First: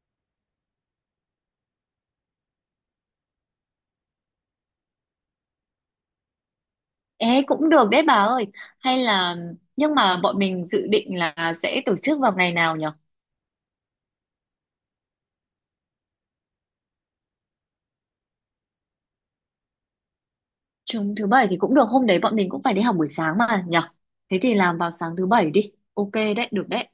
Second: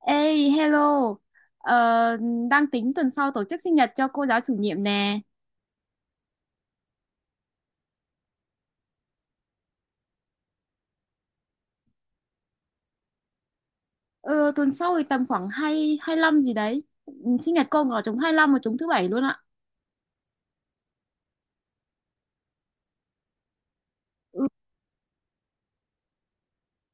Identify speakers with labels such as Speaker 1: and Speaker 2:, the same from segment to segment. Speaker 1: Ê, hello. Ờ, Đang tính tuần sau tổ chức sinh nhật cho cô giáo chủ nhiệm nè.
Speaker 2: Ê, cũng được đấy bà ơi. Hay là nhưng mà bọn mình dự định là sẽ tổ chức vào ngày nào nhở?
Speaker 1: Ờ, tuần sau thì tầm khoảng 2, lăm gì đấy. Ừ, sinh nhật cô ở trúng hai lăm và trúng thứ bảy luôn ạ.
Speaker 2: Chúng thứ bảy thì cũng được, hôm đấy bọn mình cũng phải đi học buổi sáng mà nhở? Thế
Speaker 1: Ừ,
Speaker 2: thì làm vào sáng thứ bảy đi. Ok đấy, được đấy.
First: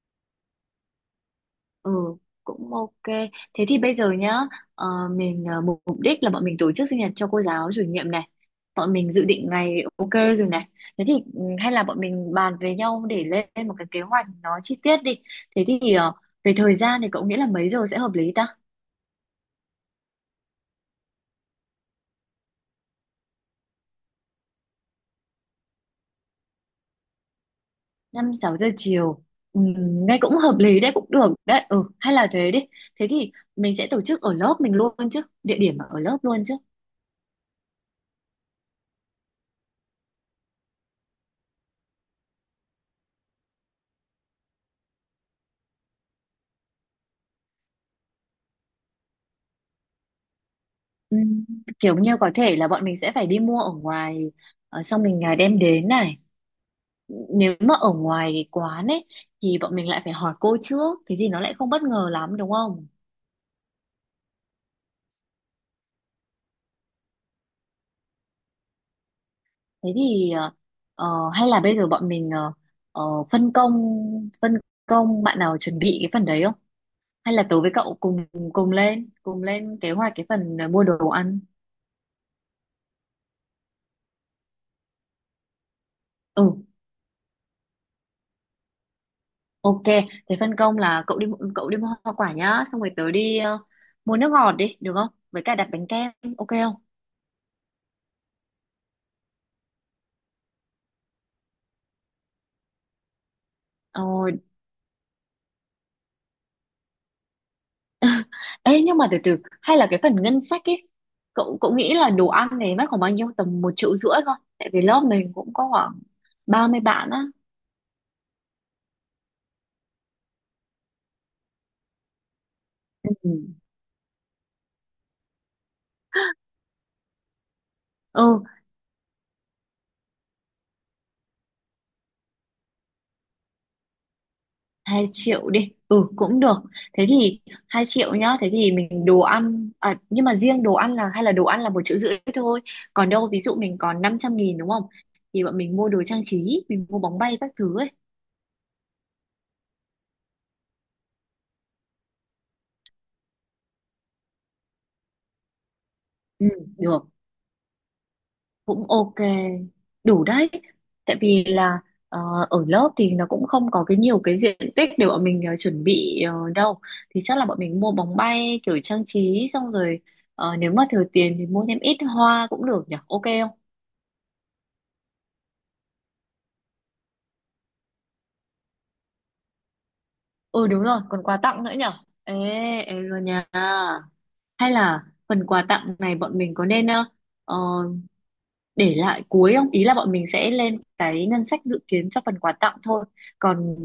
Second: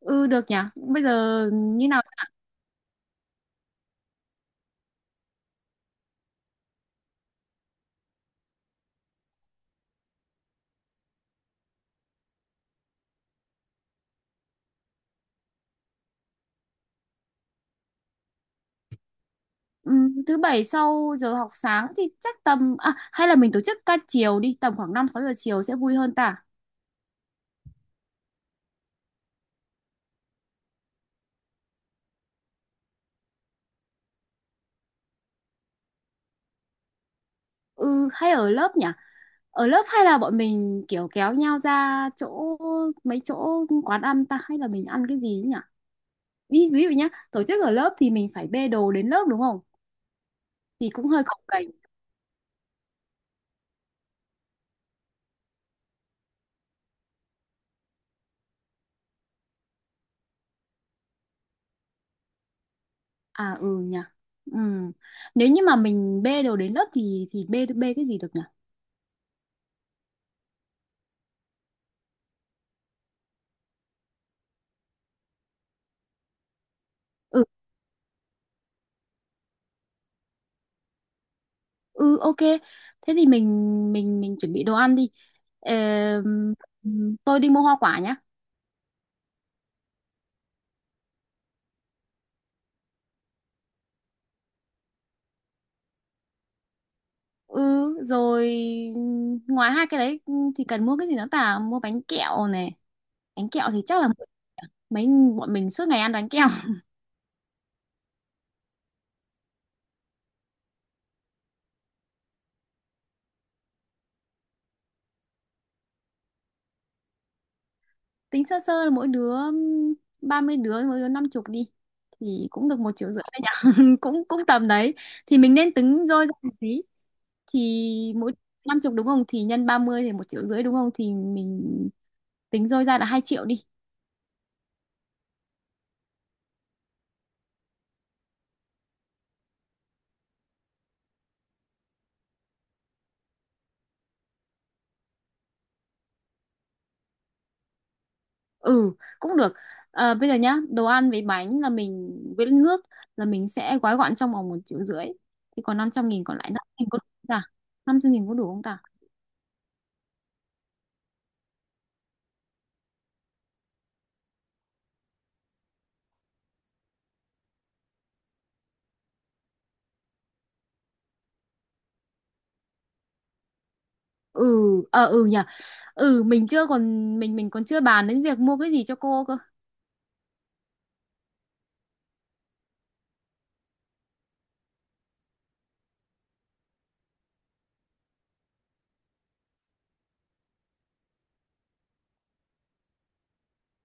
Speaker 1: ừ, Được nhỉ. Bây giờ như nào?
Speaker 2: Ừ, cũng ok. Thế thì bây giờ nhá, ờ, mình mục mục đích là bọn mình tổ chức sinh nhật cho cô giáo chủ nhiệm này. Bọn mình dự định ngày ok rồi này. Thế thì ừ, hay là bọn mình bàn với nhau để lên một cái kế hoạch nó chi tiết đi. Thế thì về thời gian thì cậu nghĩ là mấy giờ sẽ hợp lý ta?
Speaker 1: Ừ, Thứ bảy sau giờ học sáng thì chắc tầm... À, hay là mình tổ chức ca chiều đi. Tầm khoảng năm sáu giờ chiều sẽ vui hơn ta.
Speaker 2: Năm sáu giờ chiều ừ, nghe cũng hợp lý đấy, cũng được đấy, ừ hay là thế đi. Thế thì mình sẽ tổ chức ở lớp mình luôn chứ, địa điểm ở lớp luôn chứ.
Speaker 1: Ừ, hay ở lớp nhỉ? Ở lớp hay là bọn mình kiểu kéo nhau ra chỗ mấy chỗ quán ăn ta, hay là mình ăn cái gì nhỉ? Ví dụ nhá, tổ chức ở lớp thì mình phải bê đồ đến lớp đúng không? Thì cũng
Speaker 2: Ừ,
Speaker 1: hơi cồng kềnh.
Speaker 2: kiểu như có thể là bọn mình sẽ phải đi mua ở ngoài, xong mình đem đến này. Nếu mà ở ngoài quán ấy thì bọn mình lại phải hỏi cô trước, thế thì nó lại không bất ngờ lắm đúng không.
Speaker 1: À ừ nhỉ. Ừ. Nếu như mà mình bê đồ đến lớp thì bê bê cái gì được nhỉ?
Speaker 2: Thế thì hay là bây giờ bọn mình ờ, phân công phân công bạn nào chuẩn bị cái phần đấy không, hay là
Speaker 1: Ừ
Speaker 2: tớ với cậu cùng cùng lên kế hoạch cái phần mua đồ ăn.
Speaker 1: ừ ok. Thế thì mình mình chuẩn bị đồ ăn đi. Ờ,
Speaker 2: Ừ
Speaker 1: tôi đi mua hoa quả nhá.
Speaker 2: ok. Thế phân công là cậu đi cậu đi mua hoa quả nhá, xong rồi tớ đi mua nước ngọt đi được không, với cả đặt bánh kem. Ok không?
Speaker 1: Ừ rồi. Ngoài hai cái đấy thì cần mua cái gì nữa ta? Mua bánh kẹo này. Bánh kẹo thì chắc là
Speaker 2: Rồi.
Speaker 1: mấy bọn mình suốt ngày ăn bánh kẹo.
Speaker 2: Ê nhưng mà từ từ, hay là cái phần ngân sách ấy, cậu cậu nghĩ là đồ ăn này mất khoảng bao nhiêu, tầm 1,5 triệu thôi tại vì lớp mình cũng có khoảng 30 bạn á.
Speaker 1: Tính sơ sơ là mỗi đứa 30 đứa mỗi đứa năm chục đi, thì cũng được một triệu rưỡi
Speaker 2: Ừ.
Speaker 1: đấy nhỉ. Cũng cũng tầm đấy thì mình nên tính rơi ra một tí, thì mỗi
Speaker 2: Ừ,
Speaker 1: năm chục đúng không, thì nhân 30 thì một triệu rưỡi đúng không, thì mình tính rơi ra là 2 triệu đi.
Speaker 2: 2 triệu đi, ừ cũng được. Thế thì 2 triệu nhá. Thế thì mình đồ ăn à, nhưng mà riêng đồ ăn là, hay là đồ ăn là 1,5 triệu thôi, còn đâu ví dụ mình còn 500.000 đúng không, thì bọn mình mua đồ trang trí, mình mua bóng bay các thứ ấy.
Speaker 1: Ừ cũng được. Ờ, bây giờ nhá, đồ ăn với bánh là mình với nước là mình sẽ gói gọn trong vòng một triệu rưỡi, thì còn 500 nghìn còn
Speaker 2: Ừ,
Speaker 1: lại nữa mình có
Speaker 2: được,
Speaker 1: đủ không ta? Năm trăm nghìn có đủ không ta?
Speaker 2: cũng ok. Đủ đấy. Tại vì là ờ, ở lớp thì nó cũng không có cái nhiều cái diện tích để bọn mình chuẩn bị đâu, thì chắc là bọn mình mua bóng bay kiểu trang trí, xong rồi nếu mà thừa tiền thì mua thêm ít hoa cũng được nhỉ. Ok.
Speaker 1: Ừ. Nhỉ. ừ mình chưa còn mình còn chưa bàn đến việc mua cái gì cho cô cơ.
Speaker 2: Ừ đúng rồi, còn quà tặng nữa nhở? Ê, ê rồi nha. Hay là phần quà tặng này bọn mình có nên ờ, để lại cuối không? Ý là bọn mình sẽ lên cái ngân sách dự kiến cho phần quà tặng thôi. Còn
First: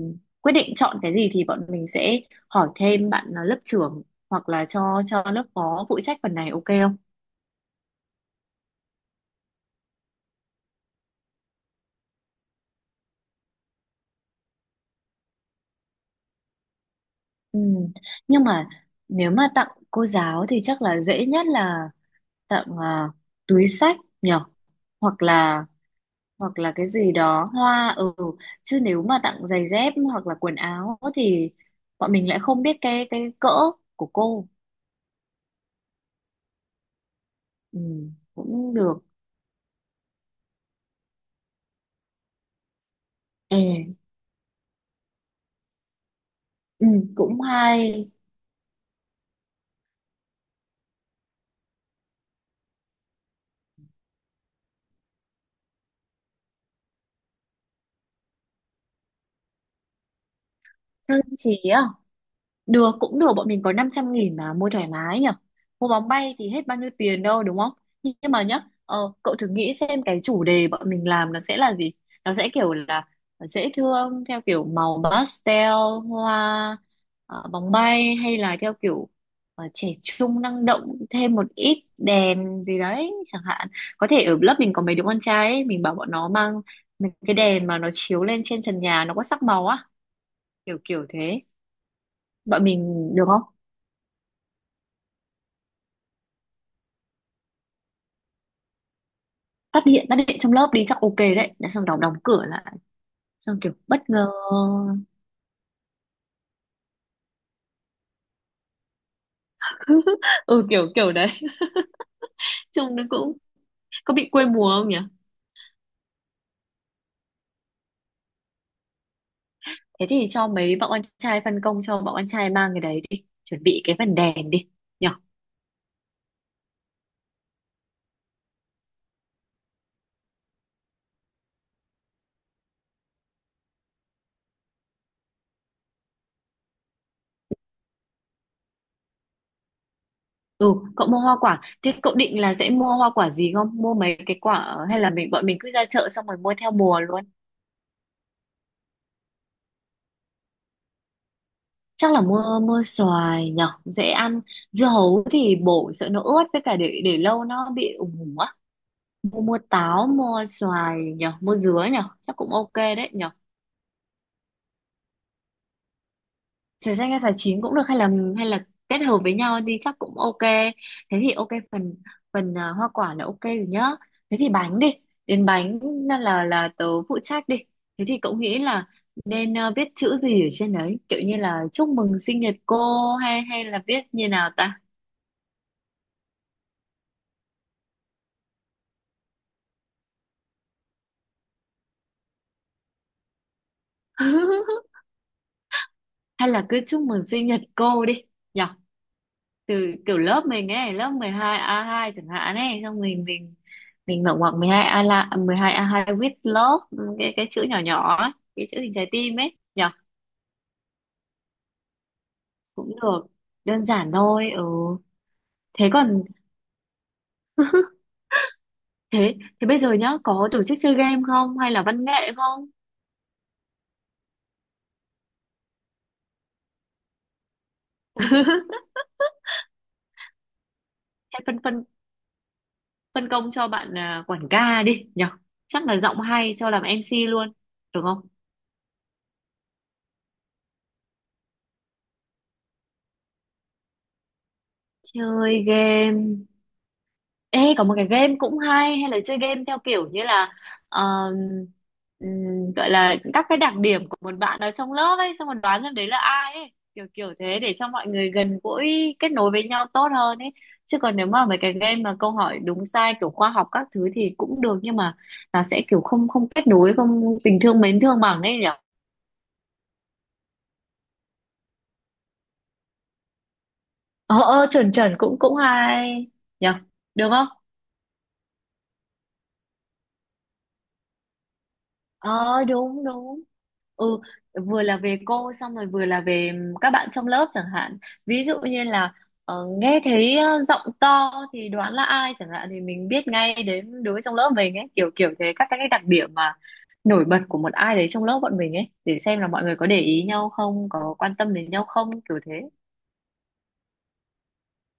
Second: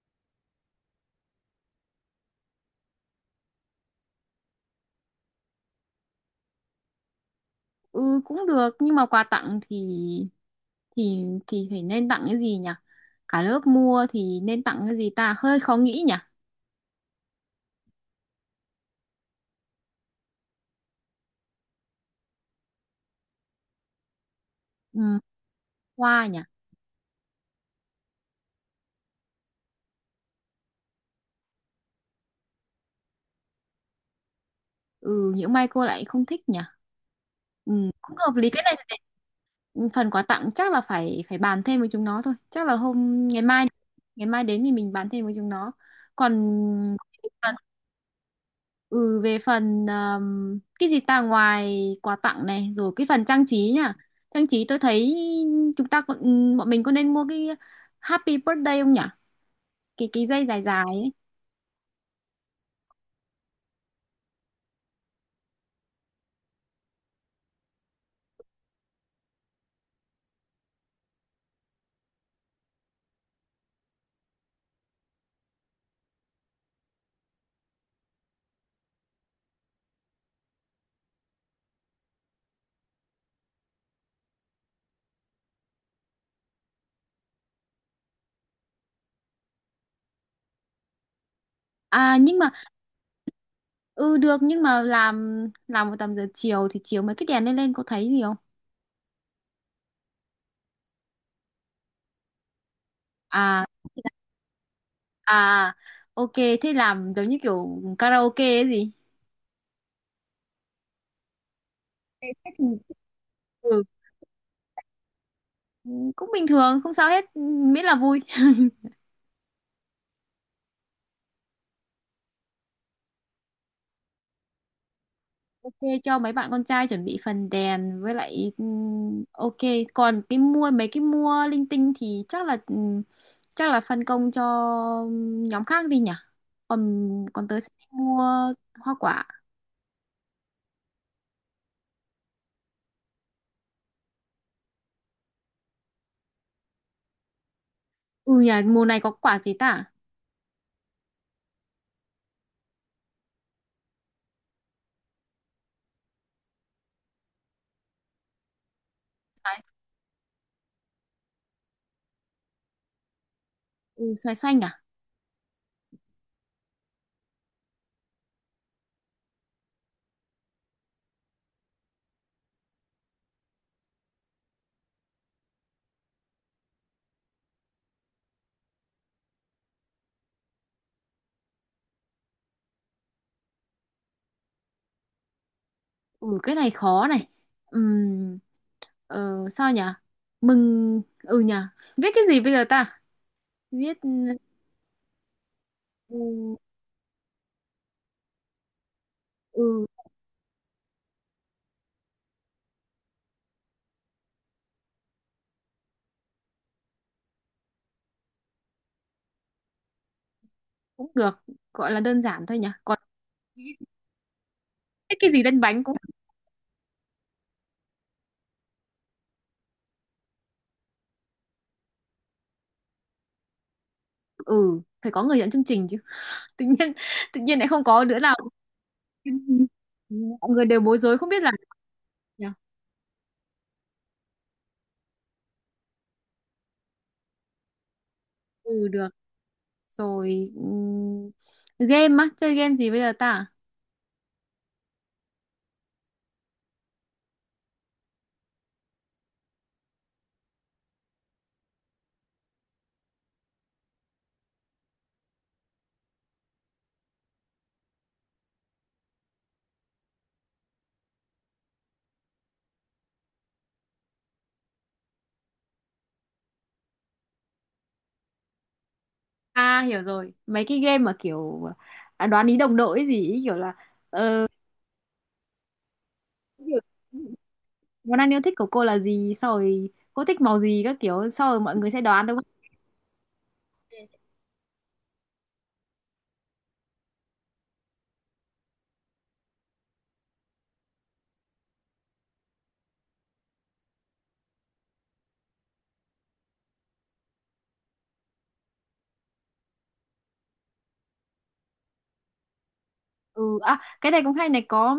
Speaker 2: quyết định chọn cái gì thì bọn mình sẽ hỏi thêm bạn lớp trưởng hoặc là cho lớp phó phụ trách phần này, ok không?
Speaker 1: Ừ cũng được, nhưng mà quà tặng thì thì phải nên tặng cái gì nhỉ? Cả lớp mua thì nên tặng cái gì ta, hơi khó nghĩ nhỉ.
Speaker 2: Ừ. Nhưng mà nếu mà tặng cô giáo thì chắc là dễ nhất là tặng túi sách nhở?
Speaker 1: Ừ,
Speaker 2: Hoặc là,
Speaker 1: hoa nhỉ.
Speaker 2: hoặc là cái gì đó hoa, ừ, chứ nếu mà tặng giày dép hoặc là quần áo thì bọn mình lại không biết cái cỡ của cô.
Speaker 1: Ừ những may cô lại không thích nhỉ. Ừ,
Speaker 2: Ừ,
Speaker 1: cũng hợp lý. Cái
Speaker 2: cũng
Speaker 1: này thì
Speaker 2: được.
Speaker 1: phần quà tặng chắc là phải phải bàn thêm với chúng nó thôi, chắc là hôm ngày mai,
Speaker 2: Ê,
Speaker 1: ngày mai đến thì mình bàn thêm với chúng nó. Còn
Speaker 2: ừ, cũng
Speaker 1: còn
Speaker 2: hay.
Speaker 1: Ừ, về phần cái gì ta, ngoài quà tặng này rồi cái phần trang trí nhá. Trang trí tôi thấy chúng ta còn ừ, bọn mình có nên mua cái Happy Birthday không nhỉ? Cái dây dài dài ấy.
Speaker 2: Sơn trí à? Được, cũng được, bọn mình có 500.000 mà mua thoải mái nhỉ. Mua bóng bay thì hết bao nhiêu tiền đâu đúng không. Nhưng mà nhá, cậu thử nghĩ xem cái chủ đề bọn mình làm nó sẽ là gì. Nó sẽ kiểu là dễ thương theo kiểu màu pastel, hoa, bóng bay, hay là theo kiểu trẻ trung năng động, thêm một ít đèn gì đấy chẳng hạn. Có thể ở lớp mình có mấy đứa con trai ấy, mình bảo bọn nó mang mấy cái đèn mà nó chiếu lên trên trần nhà, nó có sắc màu á, kiểu kiểu thế.
Speaker 1: À nhưng mà
Speaker 2: Bọn mình được không?
Speaker 1: ừ được, nhưng mà làm một tầm giờ chiều thì chiều mấy cái đèn lên lên có thấy gì không?
Speaker 2: Phát hiện, phát hiện trong lớp đi chắc ok đấy. Đã xong đóng đóng cửa lại, xong
Speaker 1: À
Speaker 2: kiểu bất ngờ.
Speaker 1: à ok, thế làm giống như kiểu karaoke ấy gì?
Speaker 2: Ừ kiểu kiểu đấy.
Speaker 1: Thế thì
Speaker 2: Trông nó cũng
Speaker 1: ừ,
Speaker 2: có bị quê mùa không nhỉ.
Speaker 1: cũng bình thường không sao hết, miễn là vui.
Speaker 2: Thế thì cho mấy bọn anh trai, phân công cho bọn anh trai mang cái đấy đi, chuẩn bị cái phần đèn đi nhỉ.
Speaker 1: Ok, cho mấy bạn con trai chuẩn bị phần đèn với lại ok. Còn cái mua mấy cái mua linh tinh thì chắc là phân công cho ừ, nhóm khác đi nhỉ. Còn Còn tớ sẽ đi mua hoa quả.
Speaker 2: Ừ cậu mua hoa quả, thế cậu định là sẽ mua hoa quả gì, không mua mấy cái quả hay là mình, bọn mình cứ ra chợ xong rồi mua theo mùa luôn.
Speaker 1: Ừ nhỉ, mùa này có quả gì ta?
Speaker 2: Chắc là mua mua xoài nhỉ, dễ ăn. Dưa hấu thì bổ sợ nó ướt, với cả để lâu nó bị ủng ủng. Mua, mua
Speaker 1: Xoài,
Speaker 2: táo, mua xoài nhở, mua dứa nhở, chắc cũng ok đấy nhở.
Speaker 1: ừ, xoài xanh à.
Speaker 2: Xoài xanh hay xoài chín cũng được, hay là, hay là kết hợp với nhau đi chắc cũng ok. Thế thì ok phần, phần hoa quả là ok rồi nhá. Thế thì bánh đi, đến bánh là, là tớ phụ trách đi. Thế thì cậu nghĩ là nên viết chữ gì ở trên đấy, kiểu như là chúc mừng sinh nhật cô, hay hay là viết như nào ta.
Speaker 1: Ừ cái này khó này. Ừm, Sao nhỉ? Ừ nhỉ, viết cái gì bây giờ ta? viết
Speaker 2: Hay
Speaker 1: ừ,
Speaker 2: là cứ chúc mừng sinh nhật cô đi nhở.
Speaker 1: ừ
Speaker 2: Từ kiểu lớp mình ấy, lớp 12 A2 chẳng hạn ấy, xong mình mở ngoặc 12 A là 12 A2 with love, cái chữ nhỏ nhỏ ấy, cái chữ hình trái tim ấy nhở.
Speaker 1: cũng được, gọi là đơn giản thôi nhỉ.
Speaker 2: Cũng
Speaker 1: Còn
Speaker 2: được, đơn giản thôi ừ.
Speaker 1: viết cái gì lên bánh
Speaker 2: Thế
Speaker 1: cũng.
Speaker 2: còn, thế, thế bây giờ nhá, có tổ chức chơi game không hay là văn nghệ không.
Speaker 1: Ừ phải có người dẫn chương trình chứ. tự nhiên tự nhiên lại không có đứa nào. Ừ, mọi người đều bối rối không biết
Speaker 2: Hay
Speaker 1: là.
Speaker 2: phân phân
Speaker 1: Nhờ.
Speaker 2: phân công cho bạn quản ca đi nhở, chắc là giọng hay cho làm MC luôn, được không?
Speaker 1: Ừ được rồi. Game á, chơi game gì bây giờ ta?
Speaker 2: Chơi game. Ê, có một cái game cũng hay, hay là chơi game theo kiểu như là um, gọi là các cái đặc điểm của một bạn ở trong lớp ấy, xong rồi đoán xem đấy là ai ấy, kiểu kiểu thế, để cho mọi người gần gũi kết nối với nhau tốt hơn ấy. Chứ còn nếu mà mấy cái game mà câu hỏi đúng sai kiểu khoa học các thứ thì cũng được, nhưng mà nó sẽ kiểu không, không kết nối, không tình thương mến thương bằng ấy nhỉ.
Speaker 1: À hiểu rồi, mấy cái game mà kiểu à, đoán ý đồng đội ấy gì ý, kiểu là
Speaker 2: ờ
Speaker 1: ờ,
Speaker 2: ờ chuẩn chuẩn, cũng cũng hay nhỉ,
Speaker 1: ví
Speaker 2: được không?
Speaker 1: món ăn yêu thích của cô là gì, sau rồi cô thích màu gì các kiểu, sau rồi mọi người sẽ đoán đúng
Speaker 2: Ờ
Speaker 1: không?
Speaker 2: đúng đúng, ừ, vừa là về cô xong rồi vừa là về các bạn trong lớp chẳng hạn. Ví dụ như là nghe thấy giọng to thì đoán là ai chẳng hạn, thì mình biết ngay đến đứa trong lớp mình ấy, kiểu kiểu thế, các cái đặc điểm mà nổi bật của một ai đấy trong lớp bọn mình ấy, để xem là mọi người có để ý nhau không, có quan tâm đến nhau không, kiểu thế.
Speaker 1: Ừ, à, cái này cũng hay này. Có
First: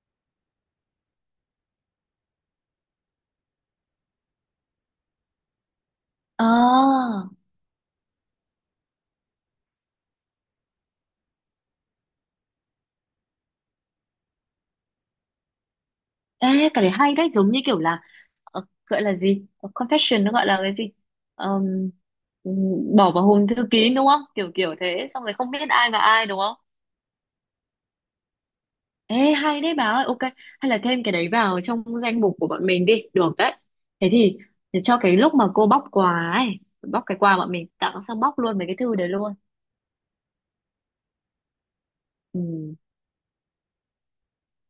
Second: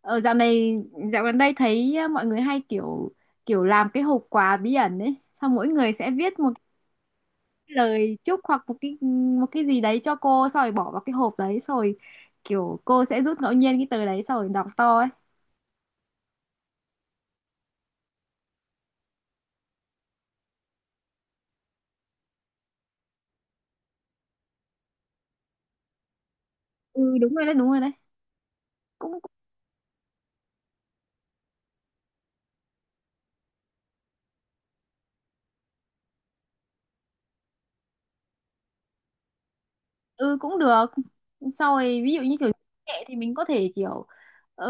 Speaker 1: ở dạo này, dạo gần đây thấy ờ, mọi người hay kiểu kiểu làm cái hộp quà bí ẩn ấy, xong mỗi người sẽ viết một
Speaker 2: Ờ,
Speaker 1: cái lời chúc hoặc một cái gì đấy cho cô, xong rồi bỏ vào cái hộp đấy, xong rồi kiểu cô sẽ rút ngẫu nhiên cái tờ đấy xong rồi đọc to ấy.
Speaker 2: ê cái đấy hay đấy, giống như kiểu là gọi là gì, ờ, confession nó gọi là cái gì. Ờm, Bỏ vào hòm thư kín đúng không, kiểu kiểu thế, xong rồi không biết ai và ai đúng không.
Speaker 1: Đúng rồi đấy. Cũng
Speaker 2: Ê hay đấy bà ơi, ok, hay là thêm cái đấy vào trong danh mục của bọn mình đi, được đấy. Thế thì để cho cái lúc mà cô bóc quà ấy, bóc cái quà bọn mình tặng sang bóc luôn mấy cái thư đấy luôn.
Speaker 1: ừ cũng được. Sau rồi ví dụ như kiểu
Speaker 2: Ừ.
Speaker 1: nghệ thì mình có thể kiểu ờ,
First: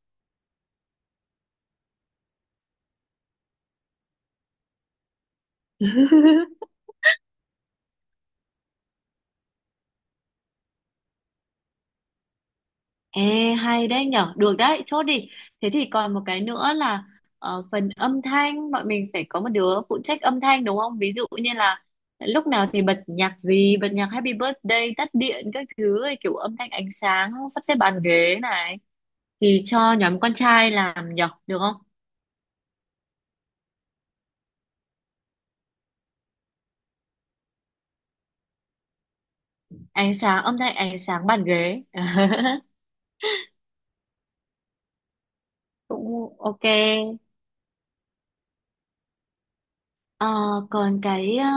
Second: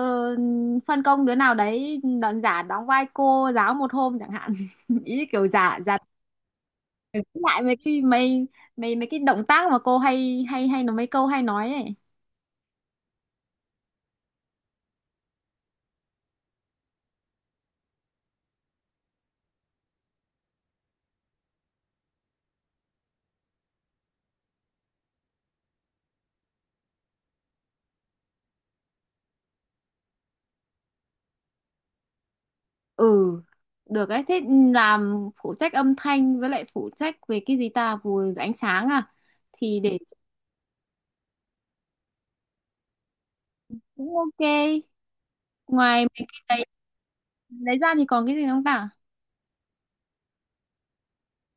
Speaker 1: phân công đứa nào đấy đóng giả đóng vai cô giáo một hôm chẳng hạn. Ý kiểu giả giả để giữ lại mấy mấy cái động tác mà cô hay hay hay nó mấy câu hay nói ấy.
Speaker 2: Ê, hay đấy nhở, được đấy, chốt đi. Thế thì còn một cái nữa là phần âm thanh, bọn mình phải có một đứa phụ trách âm thanh đúng không? Ví dụ như là lúc nào thì bật nhạc gì, bật nhạc Happy Birthday, tắt điện, các thứ, ấy, kiểu âm thanh ánh sáng, sắp xếp bàn ghế này. Thì cho nhóm con trai làm nhở, được không?
Speaker 1: Ừ được ấy. Thế làm phụ trách âm thanh với lại phụ trách về cái gì ta, về ánh sáng à? Thì để
Speaker 2: Ánh sáng, âm thanh ánh sáng bàn ghế.
Speaker 1: cũng ok. Ngoài mấy
Speaker 2: Cũng
Speaker 1: cái
Speaker 2: ok.
Speaker 1: đấy lấy ra thì còn cái gì không ta?
Speaker 2: Ờ, còn cái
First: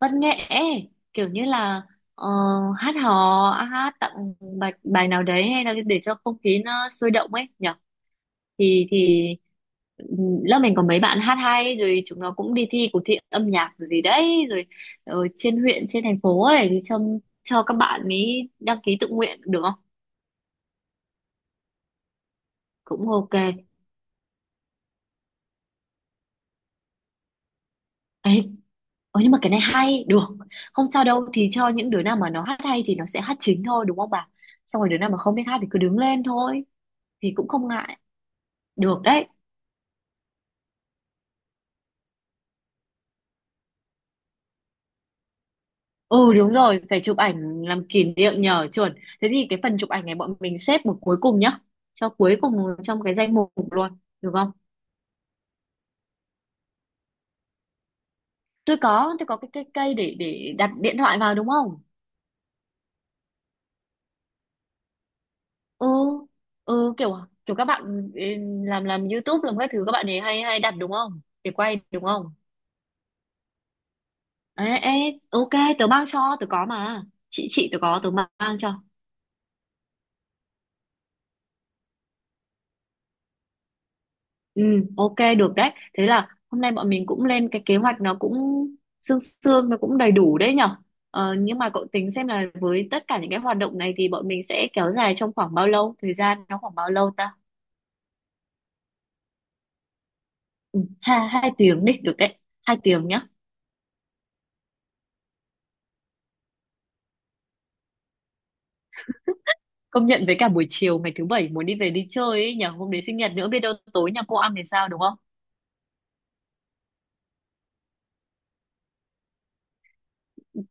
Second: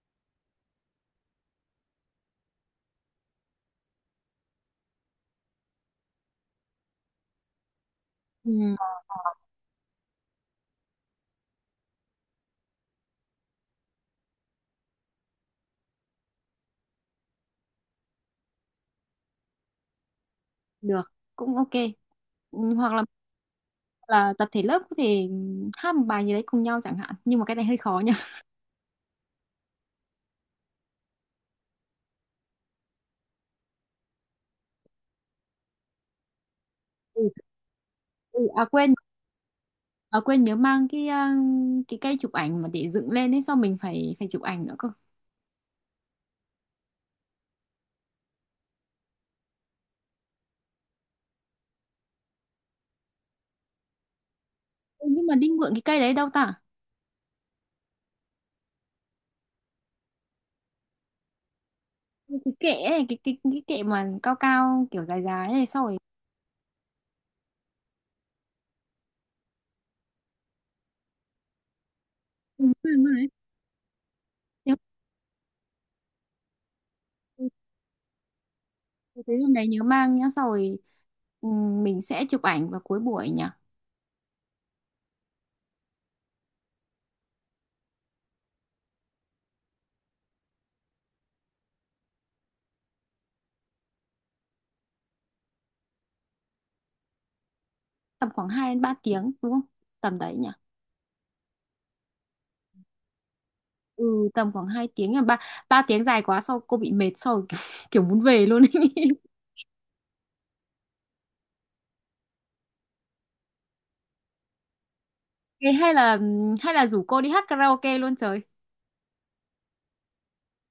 Speaker 2: văn nghệ ấy, kiểu như là ờ, hát hò hát tặng bài bài nào đấy, hay là để cho không khí nó sôi động ấy nhở.
Speaker 1: Ừ
Speaker 2: Thì ừm, lớp mình có mấy bạn hát hay rồi, chúng nó cũng đi thi cuộc thi âm nhạc rồi gì đấy rồi, ở trên huyện trên thành phố ấy, thì cho các bạn ấy đăng ký tự nguyện được không.
Speaker 1: được cũng ok. Ừ, hoặc
Speaker 2: Cũng ok
Speaker 1: là tập thể lớp có thể hát một bài gì đấy cùng nhau chẳng hạn, nhưng mà cái này hơi khó nha.
Speaker 2: ấy. Ờ nhưng mà cái này hay, được. Không sao đâu, thì cho những đứa nào mà nó hát hay thì nó sẽ hát chính thôi đúng không bà? Xong rồi đứa nào mà không biết hát thì cứ đứng lên thôi,
Speaker 1: ừ,
Speaker 2: thì cũng không ngại.
Speaker 1: ừ, À quên,
Speaker 2: Được đấy.
Speaker 1: à quên nhớ mang cái à, cái cây chụp ảnh mà để dựng lên ấy, sao mình phải phải chụp ảnh nữa cơ.
Speaker 2: Ừ đúng rồi, phải chụp ảnh làm kỷ niệm nhờ chuẩn. Thế thì cái phần chụp ảnh này bọn mình xếp một cuối cùng nhá. Cho cuối cùng trong cái danh mục luôn, được không?
Speaker 1: Ừ, nhưng mà đi mượn cái cây đấy đâu ta?
Speaker 2: Tôi có cái cây cây để đặt điện thoại vào đúng không?
Speaker 1: Cái kệ ấy, cái kệ mà cao cao kiểu dài dài này sau
Speaker 2: Ừ.
Speaker 1: rồi.
Speaker 2: Ừ kiểu kiểu các bạn ừ, làm YouTube làm các thứ, các bạn ấy hay hay đặt đúng không? Để quay đúng không?
Speaker 1: Ừ, đúng rồi đấy.
Speaker 2: Ê,
Speaker 1: Nhớ-
Speaker 2: ê, ok, tớ mang cho, tớ có mà.
Speaker 1: ừ,
Speaker 2: Chị tớ có, tớ mang cho.
Speaker 1: thế hôm đấy nhớ mang nhá, sau rồi ừ, mình sẽ chụp ảnh vào cuối buổi nhỉ.
Speaker 2: Ừ, ok, được đấy. Thế là hôm nay bọn mình cũng lên cái kế hoạch nó cũng sương sương, nó cũng đầy đủ đấy nhở. Ờ, nhưng mà cậu tính xem là với tất cả những cái hoạt động này thì bọn mình sẽ kéo dài trong khoảng bao lâu? Thời gian nó khoảng bao lâu ta?
Speaker 1: Tầm khoảng 2 đến 3 tiếng đúng không? Tầm đấy nhỉ.
Speaker 2: Ừ, hai, 2 tiếng đi, được đấy. 2 tiếng nhá.
Speaker 1: Ừ, tầm khoảng 2 tiếng là ba ba tiếng dài quá, sau cô bị mệt sau kiểu, kiểu muốn về luôn ấy.
Speaker 2: Công nhận với cả buổi chiều ngày thứ bảy muốn đi về đi chơi ấy nhở. Hôm đấy sinh nhật nữa biết đâu tối nhà cô ăn thì sao đúng không.
Speaker 1: Thế hay là rủ cô đi hát karaoke luôn trời.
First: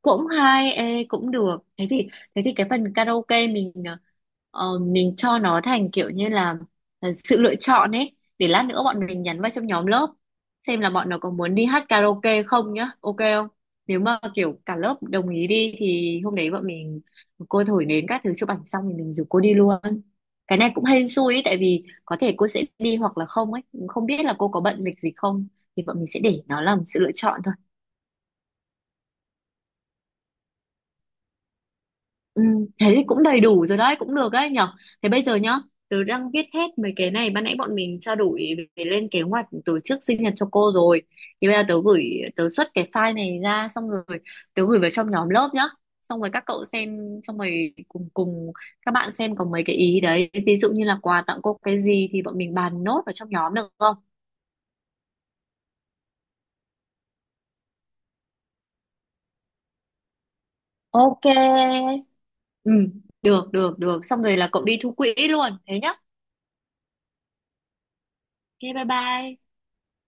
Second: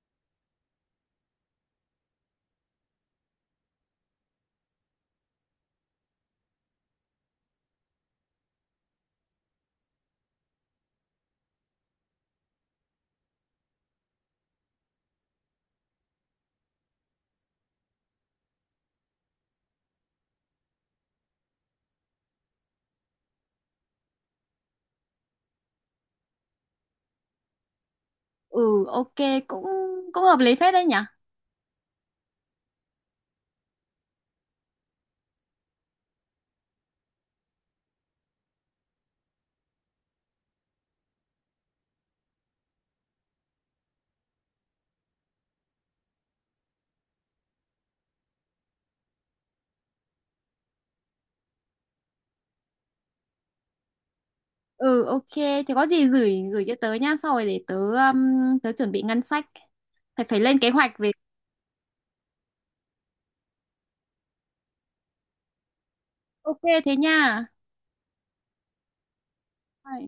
Speaker 2: Cũng hay ê, cũng được, thế thì, thế thì cái phần karaoke mình mình cho nó thành kiểu như là sự lựa chọn ấy, để lát nữa bọn mình nhắn vào trong nhóm lớp xem là bọn nó có muốn đi hát karaoke không nhá, ok không. Nếu mà kiểu cả lớp đồng ý đi thì hôm đấy bọn mình, cô thổi nến các thứ chụp ảnh xong thì mình rủ cô đi luôn. Cái này cũng hên xui ấy tại vì có thể cô sẽ đi hoặc là không ấy, không biết là cô có bận lịch gì không, thì bọn mình sẽ để nó làm sự lựa chọn thôi.
Speaker 1: Ừ ok, cũng cũng hợp lý phết đấy nhỉ.
Speaker 2: Ừ, thế thì cũng đầy đủ rồi đấy, cũng được đấy nhở. Thế bây giờ nhá, tớ đang viết hết mấy cái này, ban nãy bọn mình trao đổi về lên kế hoạch tổ chức sinh nhật cho cô rồi. Thì bây giờ tớ gửi, tớ xuất cái file này ra, xong rồi tớ gửi vào trong nhóm lớp nhá. Xong rồi các cậu xem, xong rồi cùng cùng các bạn xem có mấy cái ý đấy. Ví dụ như là quà tặng cô cái gì thì bọn mình bàn nốt vào trong nhóm được không?
Speaker 1: Ừ ok, thì có gì gửi gửi cho tớ nha, sau rồi để tớ tớ chuẩn bị ngân sách, phải phải lên kế hoạch về.
Speaker 2: Ok. Ừ, được, được, được. Xong rồi là cậu đi thu quỹ luôn, thế nhá.
Speaker 1: Ok thế nha.
Speaker 2: Ok, bye bye.
Speaker 1: Bye.